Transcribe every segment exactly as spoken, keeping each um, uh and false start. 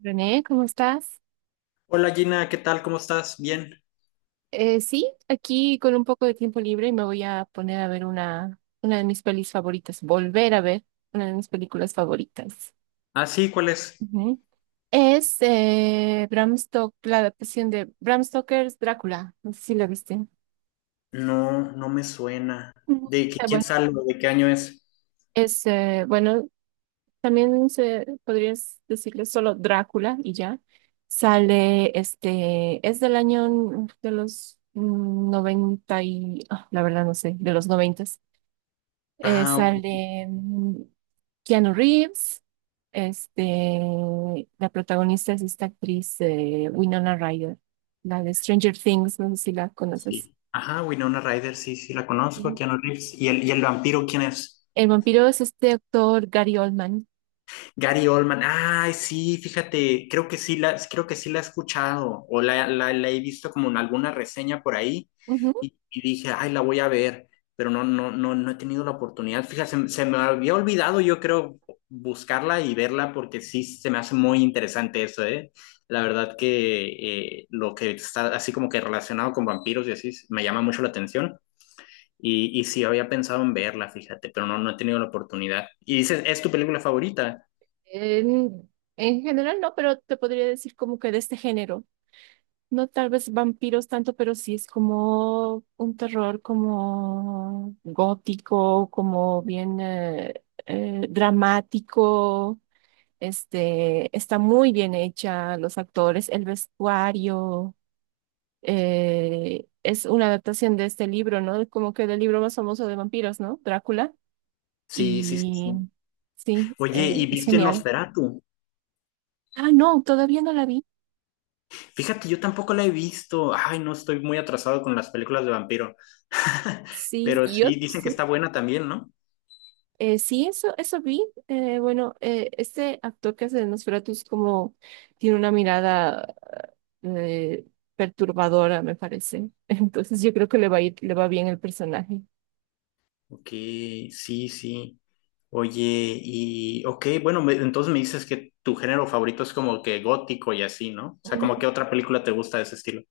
René, ¿cómo estás? Hola Gina, ¿qué tal? ¿Cómo estás? Bien. Eh, sí, aquí con un poco de tiempo libre y me voy a poner a ver una, una de mis pelis favoritas, volver a ver una de mis películas favoritas. Ah, sí, ¿cuál es? Ujú. Es eh, Bram Stoker, la adaptación de Bram Stoker's Drácula. No sé si la viste. No, no me suena. Ujú. ¿De qué- Eh, quién bueno, sale? ¿De qué año es? es eh, bueno, También se, podrías decirle solo Drácula y ya. Sale, este, es del año mm, de los mm, noventa y, ah, la verdad no sé, de los noventa. Eh, Ah, ok, Sale mm, Keanu Reeves. Este, la protagonista es esta actriz eh, Winona Ryder, la de Stranger Things, no sé si la conoces. sí. Ajá, Winona Ryder, sí, sí, la conozco, Sí. Keanu Reeves. ¿Y el, y el vampiro quién es? El vampiro es este actor Gary Oldman. Gary Oldman, ay, sí, fíjate, creo que sí la, creo que sí la he escuchado o la, la- la he visto como en alguna reseña por ahí Ujú. y, y dije, ay, la voy a ver, pero no, no, no, no he tenido la oportunidad. Fíjate, se, se me había olvidado, yo creo, buscarla y verla porque sí se me hace muy interesante eso, ¿eh? La verdad que eh, lo que está así como que relacionado con vampiros y así me llama mucho la atención. Y, y sí, había pensado en verla, fíjate, pero no, no he tenido la oportunidad. Y dices, ¿es tu película favorita? En, en general no, pero te podría decir como que de este género. No tal vez vampiros tanto, pero sí es como un terror como gótico, como bien eh, eh, dramático. Este, está muy bien hecha, los actores, el vestuario. Eh, es una adaptación de este libro, ¿no? Como que del libro más famoso de vampiros, ¿no? Drácula. Sí, sí, sí, Y sí. sí, Oye, ¿y eh, es viste genial. Nosferatu? Ah, no, todavía no la vi. Fíjate, yo tampoco la he visto. Ay, no estoy muy atrasado con las películas de vampiro. Sí, Pero yo sí, dicen que sí. está buena también, ¿no? Eh, sí, eso, eso vi. Eh, bueno, eh, este actor que hace de Nosferatu es como tiene una mirada eh, perturbadora, me parece. Entonces yo creo que le va a ir, le va bien el personaje. Ok, sí, sí. Oye, y ok, bueno, me- entonces me dices que tu género favorito es como que gótico y así, ¿no? O sea, como que otra película te gusta de ese estilo.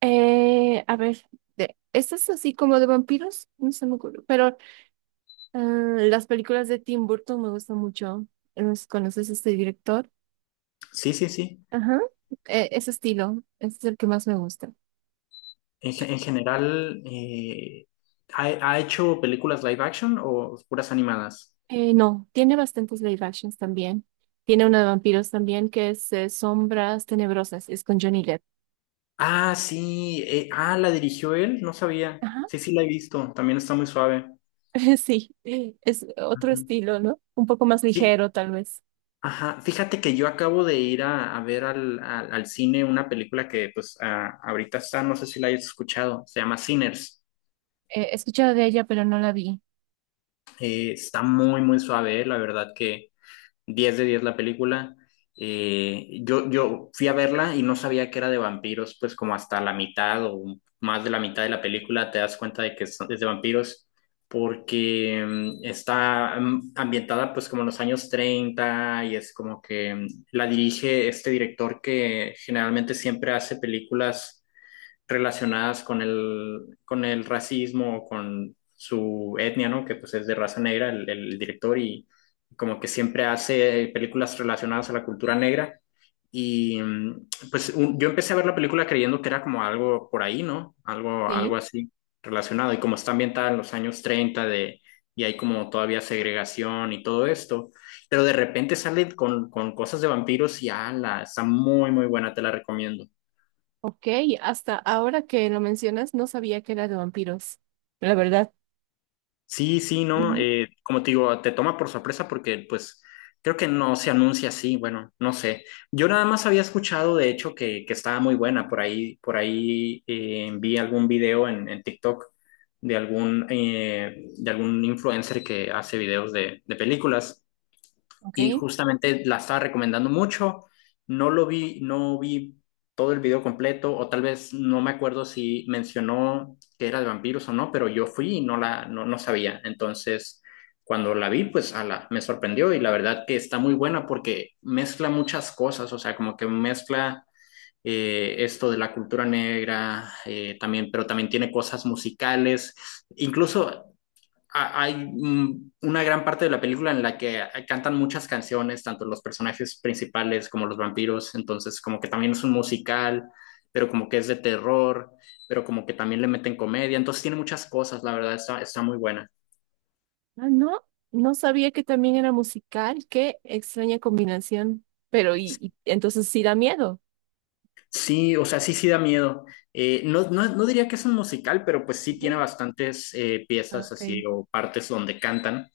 Eh, a ver, de, estas así como de vampiros, no se me ocurre, pero eh, las películas de Tim Burton me gustan mucho. No sé si ¿Conoces a este director? Sí, sí, sí. Ajá. Eh, ese estilo, ese es el que más me gusta. En, ge- en general, eh, ¿ha, ha hecho películas live action o puras animadas? Eh, no, tiene bastantes live actions también. Tiene una de vampiros también que es eh, Sombras Tenebrosas, es con Johnny Depp. Ah, sí. Eh, ah, la dirigió él, no sabía. Ajá. Sí, sí, la he visto. También está muy suave. Sí, es otro Ujú. estilo, ¿no? Un poco más Sí, ligero, tal vez. ajá. Fíjate que yo acabo de ir a, a ver al, al, al cine una película que, pues, ah, ahorita está, no sé si la hayas escuchado. Se llama Sinners. Eh, he escuchado de ella, pero no la vi. Eh, está muy, muy suave, la verdad que. Diez de diez la película. Eh, yo, yo fui a verla y no sabía que era de vampiros, pues como hasta la mitad o más de la mitad de la película te das cuenta de que es es de vampiros, porque mm, está mm, ambientada pues como en los años treinta y es como que mm, la dirige este director que generalmente siempre hace películas relacionadas con el, con el racismo, con su etnia, ¿no? Que pues es de raza negra, el, el director, y como que siempre hace películas relacionadas a la cultura negra. Y mm, pues un- yo empecé a ver la película creyendo que era como algo por ahí, ¿no? Algo, algo Sí. así relacionado. Y como está ambientada en los años treinta de, y hay como todavía segregación y todo esto, pero de repente sale con, con cosas de vampiros y ala, está muy, muy buena, te la recomiendo. Ok, hasta ahora que lo mencionas, no sabía que era de vampiros. La verdad. Sí, sí, ¿no? Ujú, Eh, como te digo, te toma por sorpresa porque pues creo que no se anuncia así, bueno, no sé. Yo nada más había escuchado, de hecho, que, que estaba muy buena. Por ahí, por ahí eh, vi algún video en, en TikTok de algún, eh, de algún influencer que hace videos de, de películas ok. y justamente la estaba recomendando mucho. No lo vi, no vi todo el video completo, o tal vez no me acuerdo si mencionó que era de vampiros o no, pero yo fui y no la no, no sabía. Entonces, cuando la vi, pues ala, me sorprendió y la verdad que está muy buena porque mezcla muchas cosas, o sea, como que mezcla eh, esto de la cultura negra, eh, también, pero también tiene cosas musicales. Incluso hay mm, una gran parte de la película en la que eh, cantan muchas canciones, tanto los personajes principales como los vampiros, entonces como que también es un musical, pero como que es de terror, pero como que también le meten comedia, entonces tiene muchas cosas, la verdad, está, está muy buena. Ah, no, no sabía que también era musical. Qué extraña combinación. Pero, y, y entonces sí da miedo. Sí, o sea, sí, sí da miedo. Eh, no, no, no diría que es un musical, pero pues sí tiene Ujú. bastantes eh, Ah, piezas ok, así o partes donde cantan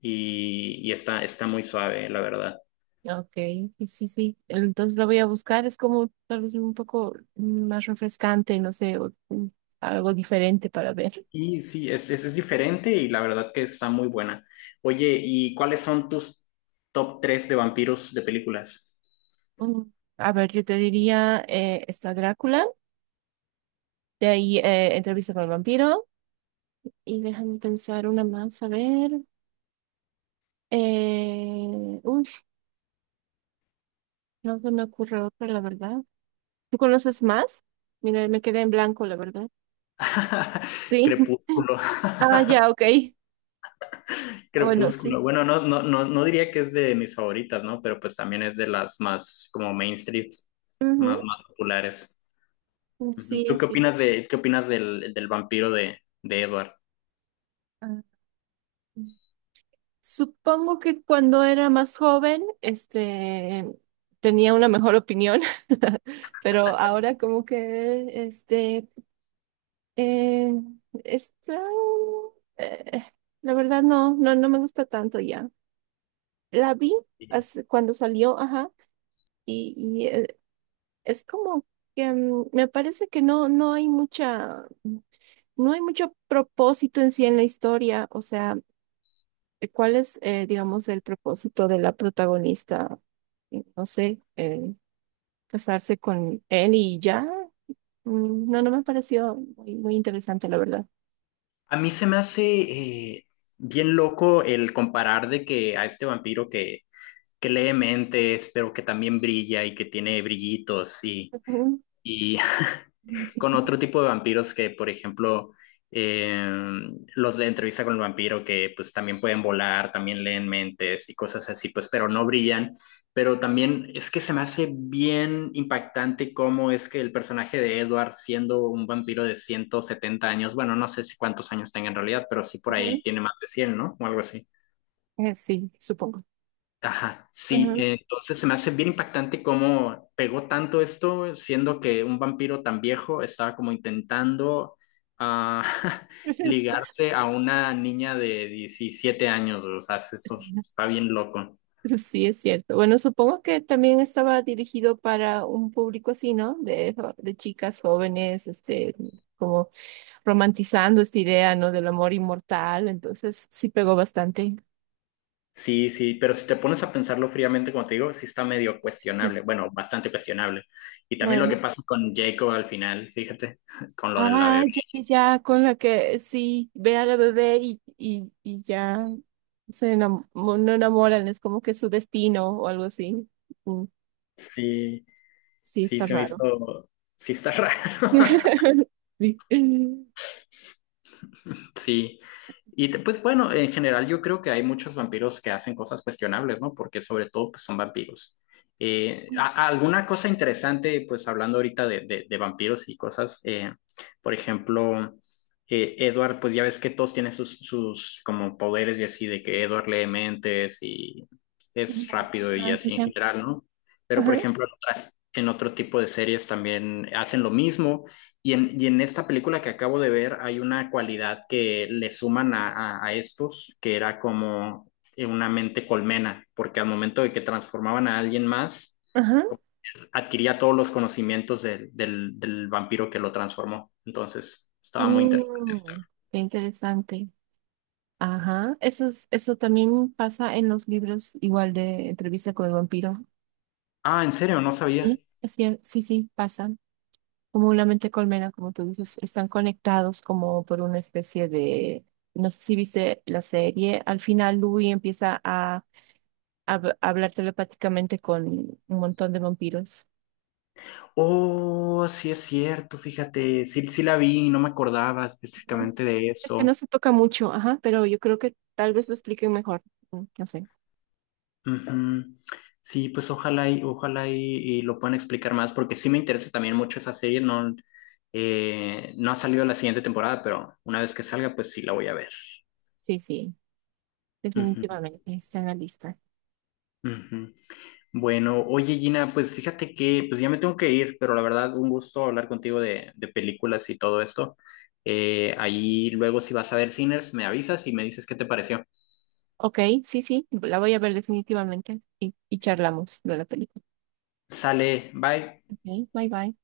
y, y está, está muy suave, la verdad. ok. Y sí, sí. Entonces la voy a buscar. Es como tal vez un poco más refrescante, no sé, o, mm, algo diferente para ver. Y sí, es, es, es diferente y la verdad que está muy buena. Oye, ¿y cuáles son tus top tres de vampiros de películas? Mm, a ver, yo te diría, eh, está Drácula. De ahí, eh, entrevista con el vampiro. Y déjame pensar una más, a ver. Eh, uy, no se me ocurre otra, la verdad. ¿Tú conoces más? Mira, me quedé en blanco, la verdad. Sí. Crepúsculo, Ah, ya, ok. Ah, bueno, sí. Crepúsculo. Bueno, no, no, no, no diría que es de mis favoritas, ¿no? Pero pues también es de las más como mainstream, más, más populares. Ujú, Ujú. sí, ¿Tú es qué cierto. opinas de, qué opinas del, del vampiro de, de Edward? Ah, sí. Supongo que cuando era más joven, este, tenía una mejor opinión, pero ahora como que, este, eh, está, eh, la verdad no, no, no me gusta tanto ya. La vi hace- cuando salió, ajá, y, y, eh, es como que mm, me parece que no, no hay mucha, no hay mucho propósito en sí en la historia, o sea, eh, ¿cuál es, eh, digamos, el propósito de la protagonista? Eh, No sé, eh, casarse con él y ya. Mm, no, no me pareció muy, muy interesante, la verdad. A mí se me hace eh, bien loco el comparar de que a este vampiro que que lee mentes, pero que también brilla y que tiene brillitos y, Ujú. y con Sí, otro tipo de vampiros que, por ejemplo, eh, los de entrevista con el vampiro que pues también pueden volar, también leen mentes y cosas así, pues pero no brillan, pero también es que se me hace bien impactante cómo es que el personaje de Edward siendo un vampiro de ciento setenta años, bueno, no sé si cuántos años tenga en realidad, pero sí por ahí ujú. tiene más de cien, ¿no? O algo así. Eh, sí, supongo. Ajá, sí, Ujú. eh, entonces se me hace bien impactante cómo pegó tanto esto, siendo que un vampiro tan viejo estaba como intentando ah, ligarse a una niña de diecisiete años, o sea, eso está bien loco. Sí, es cierto. Bueno, supongo que también estaba dirigido para un público así, ¿no? De, jo- de chicas jóvenes, este, como romantizando esta idea, ¿no? Del amor inmortal. Entonces, sí pegó bastante. Sí, sí, pero si te pones a pensarlo fríamente, como te digo, sí está medio Sí. cuestionable, bueno, bastante cuestionable. Y también lo Bueno. que pasa con Jacob al final, fíjate, con lo de la Ah, bebé. ya, ya, ya, con la que sí, ve a la bebé y, y, y ya se enam- no enamoran, es como que su destino o algo así. Mm, Sí, sí, sí, está se me raro. hizo, sí está raro. Sí. Sí. Y te- pues bueno, en general yo creo que hay muchos vampiros que hacen cosas cuestionables, ¿no? Porque sobre todo pues, son vampiros. Eh, a- a- alguna cosa interesante, pues hablando ahorita de, de- de vampiros y cosas, eh, por ejemplo, eh, Edward, pues ya ves que todos tienen sus, sus como poderes y así, de que Edward lee mentes y es rápido y Ah, ya, así en ya. general, ¿no? Pero por Ajá. ejemplo, en otras, en otro tipo de series también hacen lo mismo y en, y en esta película que acabo de ver hay una cualidad que le suman a, a- a estos, que era como eh, una mente colmena, porque al momento de que transformaban a alguien más, Ajá. adquiría todos los conocimientos del, del, del vampiro que lo transformó. Entonces, estaba muy interesante. Mm, qué interesante. Ajá. Eso es- eso también pasa en los libros, igual de entrevista con el vampiro. Ah, ¿en serio? No sabía. Sí, es cier- sí, sí, pasa. Como una mente colmena, como tú dices, están conectados como por una especie de, no sé si viste la serie, al final Louis empieza a, a hab- a hablar telepáticamente con un montón de vampiros. Oh, sí es cierto, fíjate, sí, sí la vi, no me acordaba Ajá. específicamente de Es que no eso. se toca mucho, ajá, pero yo creo que tal vez lo expliquen mejor. Mm, no sé. Ujú. Sí, pues ojalá y ojalá y, y lo puedan explicar más, porque sí me interesa también mucho esa serie. No, eh, no ha salido la siguiente temporada, pero una vez que salga, pues sí la voy a ver. Sí, sí. Ujú, Definitivamente, está en la lista. ujú. Bueno, oye Gina, pues fíjate que pues ya me tengo que ir, pero la verdad un gusto hablar contigo de, de películas y todo esto. Eh, ahí luego si vas a ver Sinners, me avisas y me dices qué te pareció. Ok, sí, sí, la voy a ver definitivamente y, y charlamos de la película. Sale, bye. Ok, bye bye.